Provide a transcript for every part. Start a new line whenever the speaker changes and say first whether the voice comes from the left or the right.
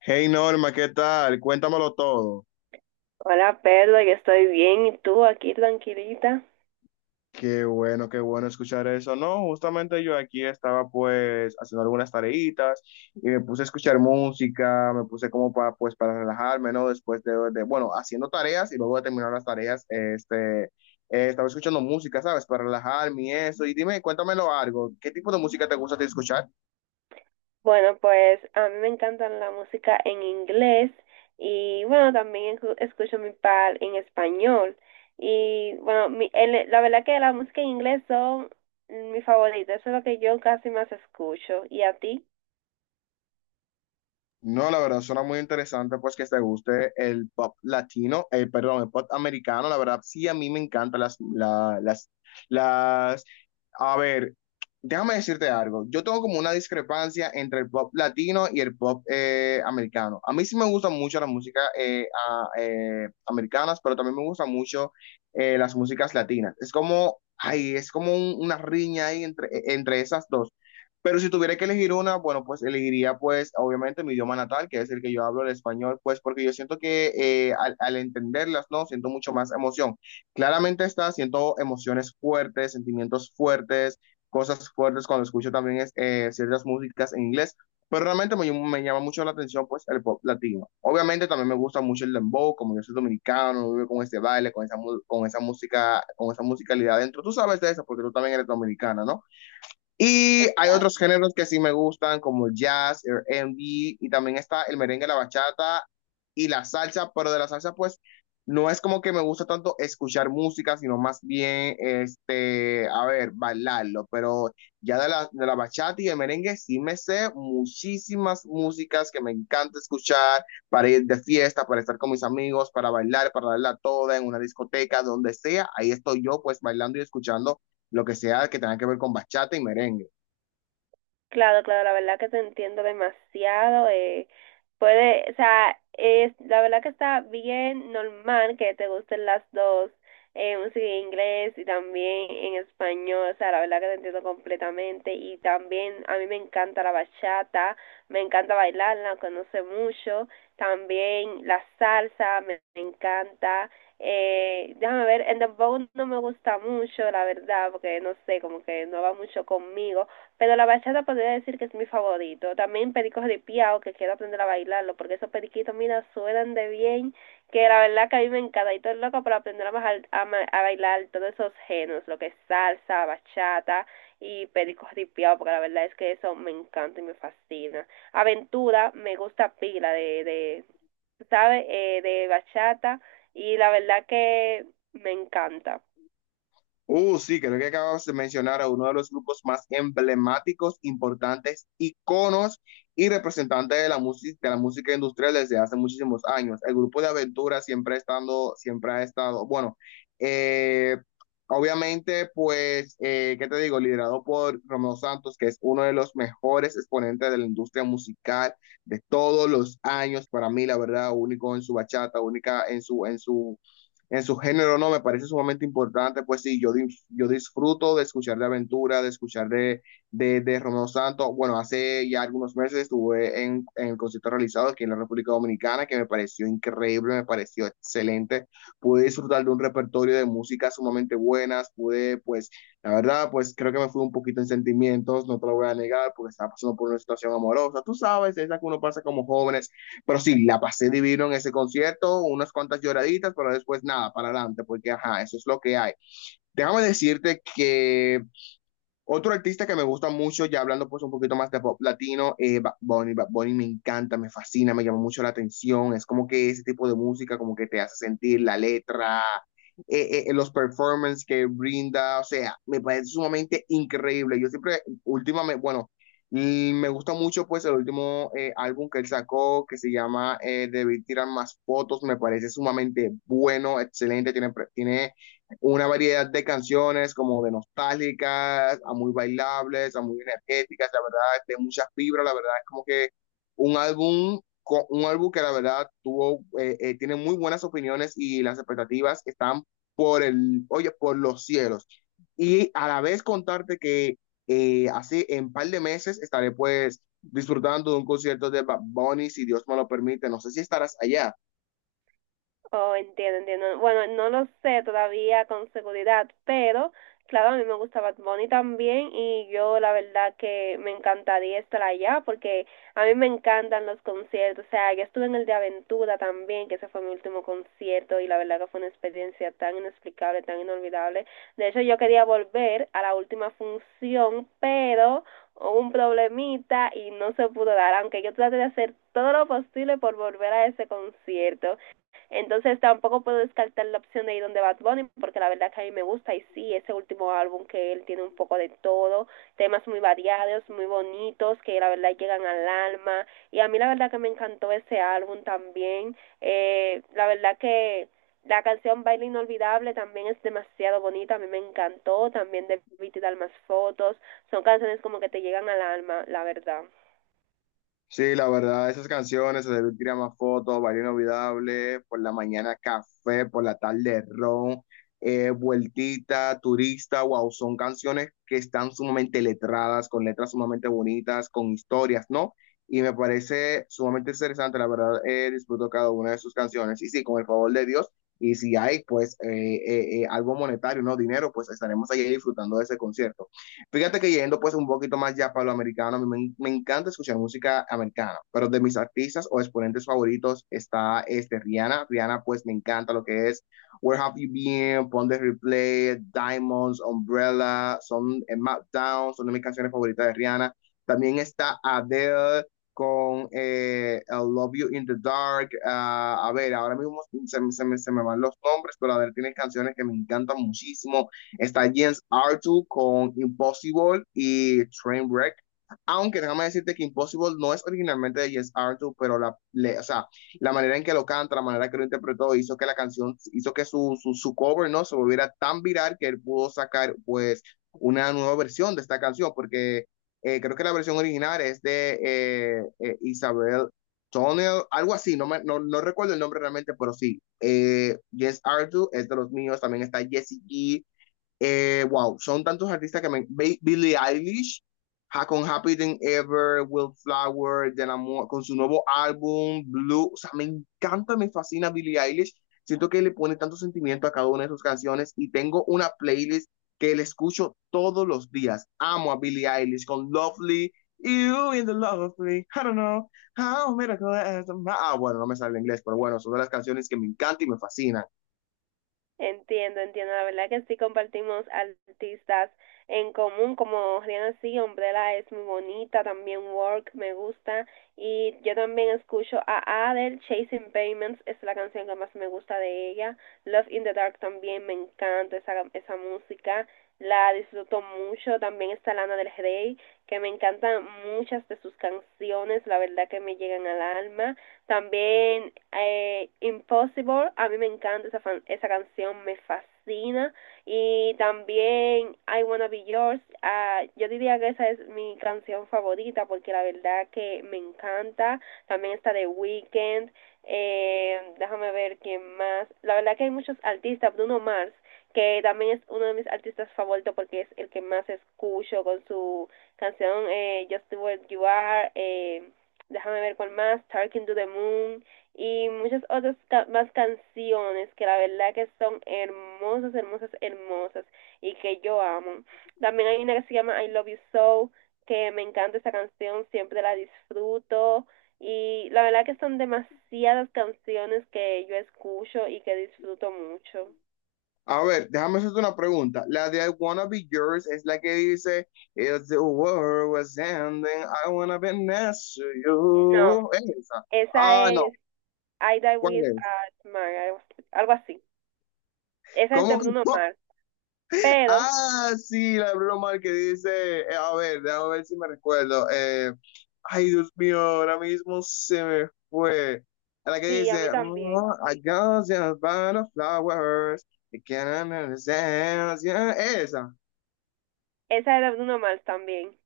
left: Hey Norma, ¿qué tal? Cuéntamelo todo.
right: Hola Pedro, yo estoy bien y tú aquí tranquilita.
left: Qué bueno escuchar eso. No, justamente yo aquí estaba pues haciendo algunas tareitas y me puse a escuchar música, me puse como para pues para relajarme, ¿no? Después bueno, haciendo tareas y luego de terminar las tareas, estaba escuchando música, ¿sabes? Para relajarme y eso. Y dime, cuéntamelo algo. ¿Qué tipo de música te gusta a ti escuchar?
right: Bueno, pues a mí me encantan la música en inglés y bueno, también escucho mi par en español. Y bueno, la verdad que la música en inglés son mi favorita, eso es lo que yo casi más escucho. ¿Y a ti?
left: No, la verdad, suena muy interesante, pues que te guste el pop latino, perdón, el pop americano, la verdad, sí, a mí me encantan las, a ver, déjame decirte algo, yo tengo como una discrepancia entre el pop latino y el pop americano. A mí sí me gustan mucho las músicas americanas, pero también me gustan mucho las músicas latinas. Es como, ay, es como una riña ahí entre, entre esas dos. Pero si tuviera que elegir una, bueno, pues elegiría pues obviamente mi idioma natal, que es el que yo hablo, el español, pues porque yo siento que al entenderlas, ¿no? Siento mucho más emoción. Claramente está, siento emociones fuertes, sentimientos fuertes, cosas fuertes cuando escucho también es, ciertas músicas en inglés, pero realmente me llama mucho la atención pues el pop latino. Obviamente también me gusta mucho el dembow, como yo soy dominicano, vivo con este baile, con esa música, con esa musicalidad dentro. Tú sabes de eso porque tú también eres dominicana, ¿no? Y hay otros géneros que sí me gustan, como el jazz, el R&B, y también está el merengue, la bachata y la salsa, pero de la salsa, pues, no es como que me gusta tanto escuchar música, sino más bien, este, a ver, bailarlo, pero ya de la bachata y el merengue sí me sé muchísimas músicas que me encanta escuchar para ir de fiesta, para estar con mis amigos, para bailar, para darla toda en una discoteca, donde sea, ahí estoy yo, pues, bailando y escuchando lo que sea que tenga que ver con bachata y merengue.
right: Claro, claro, la verdad que te entiendo demasiado. Puede, o sea, es, la verdad que está bien normal que te gusten las dos, música en inglés y también en español. O sea, la verdad que te entiendo completamente. Y también a mí me encanta la bachata, me encanta bailarla, conoce mucho. También la salsa, me encanta. Déjame ver, el dembow no me gusta mucho, la verdad, porque no sé, como que no va mucho conmigo, pero la bachata podría decir que es mi favorito. También pericos de piao, que quiero aprender a bailarlo, porque esos periquitos, mira, suenan de bien, que la verdad que a mí me encanta. Y todo es loco para aprender a a bailar todos esos géneros, lo que es salsa, bachata y pericos de piao, porque la verdad es que eso me encanta y me fascina. Aventura, me gusta pila de, ¿sabes? De bachata, y la verdad que me encanta.
left: Sí, creo que acabas de mencionar a uno de los grupos más emblemáticos, importantes, iconos y representantes de la música industrial desde hace muchísimos años. El grupo de Aventura siempre estando, siempre ha estado, eh, obviamente, pues, ¿qué te digo? Liderado por Romeo Santos, que es uno de los mejores exponentes de la industria musical de todos los años, para mí, la verdad, único en su bachata, única en su género, no, me parece sumamente importante, pues sí, yo disfruto de escuchar de Aventura, de escuchar de Romeo Santos, bueno, hace ya algunos meses estuve en el concierto realizado aquí en la República Dominicana, que me pareció increíble, me pareció excelente, pude disfrutar de un repertorio de música sumamente buenas, pude, pues, la verdad, pues creo que me fui un poquito en sentimientos, no te lo voy a negar, porque estaba pasando por una situación amorosa, tú sabes, es la que uno pasa como jóvenes, pero sí, la pasé divino en ese concierto, unas cuantas lloraditas, pero después nada, para adelante, porque ajá, eso es lo que hay. Déjame decirte que otro artista que me gusta mucho, ya hablando pues un poquito más de pop latino, Bad Bunny. Bad Bunny me encanta, me fascina, me llama mucho la atención. Es como que ese tipo de música como que te hace sentir la letra, los performances que brinda, o sea, me parece sumamente increíble. Yo siempre, últimamente, bueno, y me gusta mucho pues el último álbum que él sacó, que se llama Debí tirar más fotos, me parece sumamente bueno, excelente, tiene una variedad de canciones como de nostálgicas, a muy bailables, a muy energéticas, la verdad, de muchas fibras, la verdad es como que un álbum, un álbum que la verdad tiene muy buenas opiniones y las expectativas están oye, por los cielos. Y a la vez contarte que así en un par de meses estaré pues disfrutando de un concierto de Bad Bunny, si Dios me lo permite, no sé si estarás allá.
right: Oh, entiendo, entiendo. Bueno, no lo sé todavía con seguridad, pero claro, a mí me gusta Bad Bunny también y yo la verdad que me encantaría estar allá, porque a mí me encantan los conciertos. O sea, yo estuve en el de Aventura también, que ese fue mi último concierto y la verdad que fue una experiencia tan inexplicable, tan inolvidable. De hecho, yo quería volver a la última función, pero hubo un problemita y no se pudo dar, aunque yo traté de hacer todo lo posible por volver a ese concierto. Entonces tampoco puedo descartar la opción de ir donde Bad Bunny, porque la verdad que a mí me gusta y sí, ese último álbum que él tiene un poco de todo, temas muy variados, muy bonitos, que la verdad llegan al alma. Y a mí la verdad que me encantó ese álbum también. La verdad que la canción Baile Inolvidable también es demasiado bonita, a mí me encantó, también Debí Dar Más Fotos, son canciones como que te llegan al alma, la verdad.
left: Sí, la verdad, esas canciones, se debe tirar más fotos, baile inolvidable, por la mañana café, por la tarde ron, vueltita, turista, wow, son canciones que están sumamente letradas, con letras sumamente bonitas, con historias, ¿no? Y me parece sumamente interesante, la verdad, disfruto cada una de sus canciones. Y sí, con el favor de Dios, y si hay, pues, algo monetario, ¿no? Dinero, pues estaremos allí disfrutando de ese concierto. Fíjate que yendo pues un poquito más ya para lo americano, a mí me encanta escuchar música americana, pero de mis artistas o exponentes favoritos está este Rihanna. Rihanna pues me encanta lo que es Where Have You Been, Pon de Replay, Diamonds, Umbrella, son en Map Down, son de mis canciones favoritas de Rihanna. También está Adele con I Love You in the Dark. A ver, ahora mismo me van los nombres, pero Adele tiene canciones que me encantan muchísimo. Está James Arthur con Impossible y Trainwreck. Aunque déjame decirte que Impossible no es originalmente de James Arthur, pero o sea, la manera en que lo canta, la manera que lo interpretó, hizo que la canción, hizo que su cover, ¿no? Se volviera tan viral que él pudo sacar, pues, una nueva versión de esta canción, porque creo que la versión original es de Isabel Tonel, algo así, no, no, no recuerdo el nombre realmente, pero sí. Yes Arthur es de los míos, también está Jessie G, wow, son tantos artistas que me... Billie Eilish, con Happy Than Ever, Will Flower, de con su nuevo álbum, Blue. O sea, me encanta, me fascina Billie Eilish. Siento que le pone tanto sentimiento a cada una de sus canciones y tengo una playlist que le escucho todos los días. Amo a Billie Eilish con Lovely, You in the Lovely, I don't know, how miracle is- Ah, bueno, no me sale en inglés, pero bueno, son de las canciones que me encantan y me fascinan.
right: Entiendo, entiendo. La verdad que sí compartimos artistas en común, como Rihanna. Sí, Umbrella es muy bonita, también Work me gusta y yo también escucho a Adele, Chasing Payments es la canción que más me gusta de ella, Love in the Dark también me encanta esa música, la disfruto mucho, también está Lana del Rey, que me encantan muchas de sus canciones, la verdad que me llegan al alma. También Impossible, a mí me encanta esa canción, me fascina. Y también I Wanna Be Yours, ah, yo diría que esa es mi canción favorita porque la verdad que me encanta. También está The Weeknd, déjame ver quién más. La verdad que hay muchos artistas, Bruno Mars, que también es uno de mis artistas favoritos porque es el que más escucho con su canción Just the Way You Are. Déjame ver cuál más, Talking to the Moon y muchas otras más canciones que la verdad que son hermosas, hermosas, hermosas y que yo amo. También hay una que se llama I Love You So, que me encanta esa canción, siempre la disfruto y la verdad que son demasiadas canciones que yo escucho y que disfruto mucho.
left: A ver, déjame hacerte una pregunta. La de I Wanna Be Yours es la que dice, If the world was ending, I wanna be next to
right: No,
left: you. ¿Es esa?
right: esa
left: Ah, no.
right: es I Die
left: ¿Cuál
right: With
left: es?
right: a Smile, algo así. Esa es de
left: ¿Cómo que?
right: Bruno
left: ¿No?
right: Mars, pero
left: Ah, sí, la de Bruno Mars que dice, a ver, déjame ver si me recuerdo. Ay, Dios mío, ahora mismo se me fue. La que
right: sí, a
left: dice,
right: mí también.
left: "Oh, I got just by the flowers, you can't understand". Yeah, esa.
right: Esa era uno más también.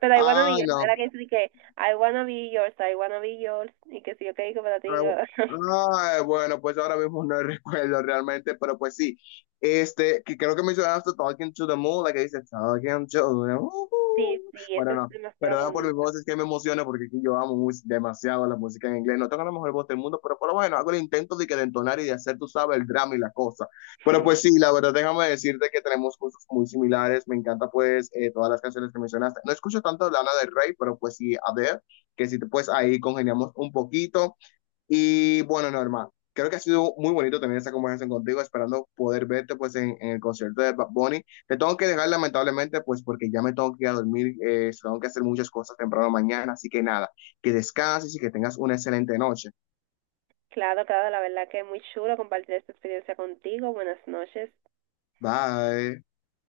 right: Pero I wanna be
left: Ah,
right: yours,
left: no,
right: era que sí que I wanna be yours, I wanna be yours. Y que sí, yo que digo para ti.
left: ah,
right: Digo,
left: ah, bueno, pues ahora mismo no recuerdo realmente, pero pues sí. Este, que creo que mencionaste Talking to the Moon, la que dice Talking to the Moon.
right: sí, sí,
left: Bueno,
right: esa es
left: no,
right: demasiado
left: perdón por mi
right: bonita.
left: voz, es que me emociona porque aquí yo amo demasiado la música en inglés. No tengo la mejor voz del mundo, pero bueno, hago el intento de que de entonar y de hacer, tú sabes, el drama y la cosa. Pero pues sí, la verdad, déjame decirte que tenemos gustos muy similares. Me encanta, pues, todas las canciones que mencionaste. No escucho tanto Lana del Rey, pero pues sí, a ver, que si te, pues ahí congeniamos un poquito. Y bueno, Norma, creo que ha sido muy bonito tener esa conversación contigo, esperando poder verte pues en el concierto de Bad Bunny. Te tengo que dejar lamentablemente pues porque ya me tengo que ir a dormir, tengo que hacer muchas cosas temprano mañana, así que nada, que descanses y que tengas una excelente noche.
right: Claro, claro, la verdad que es muy chulo compartir esta experiencia contigo. Buenas noches.
left: Bye.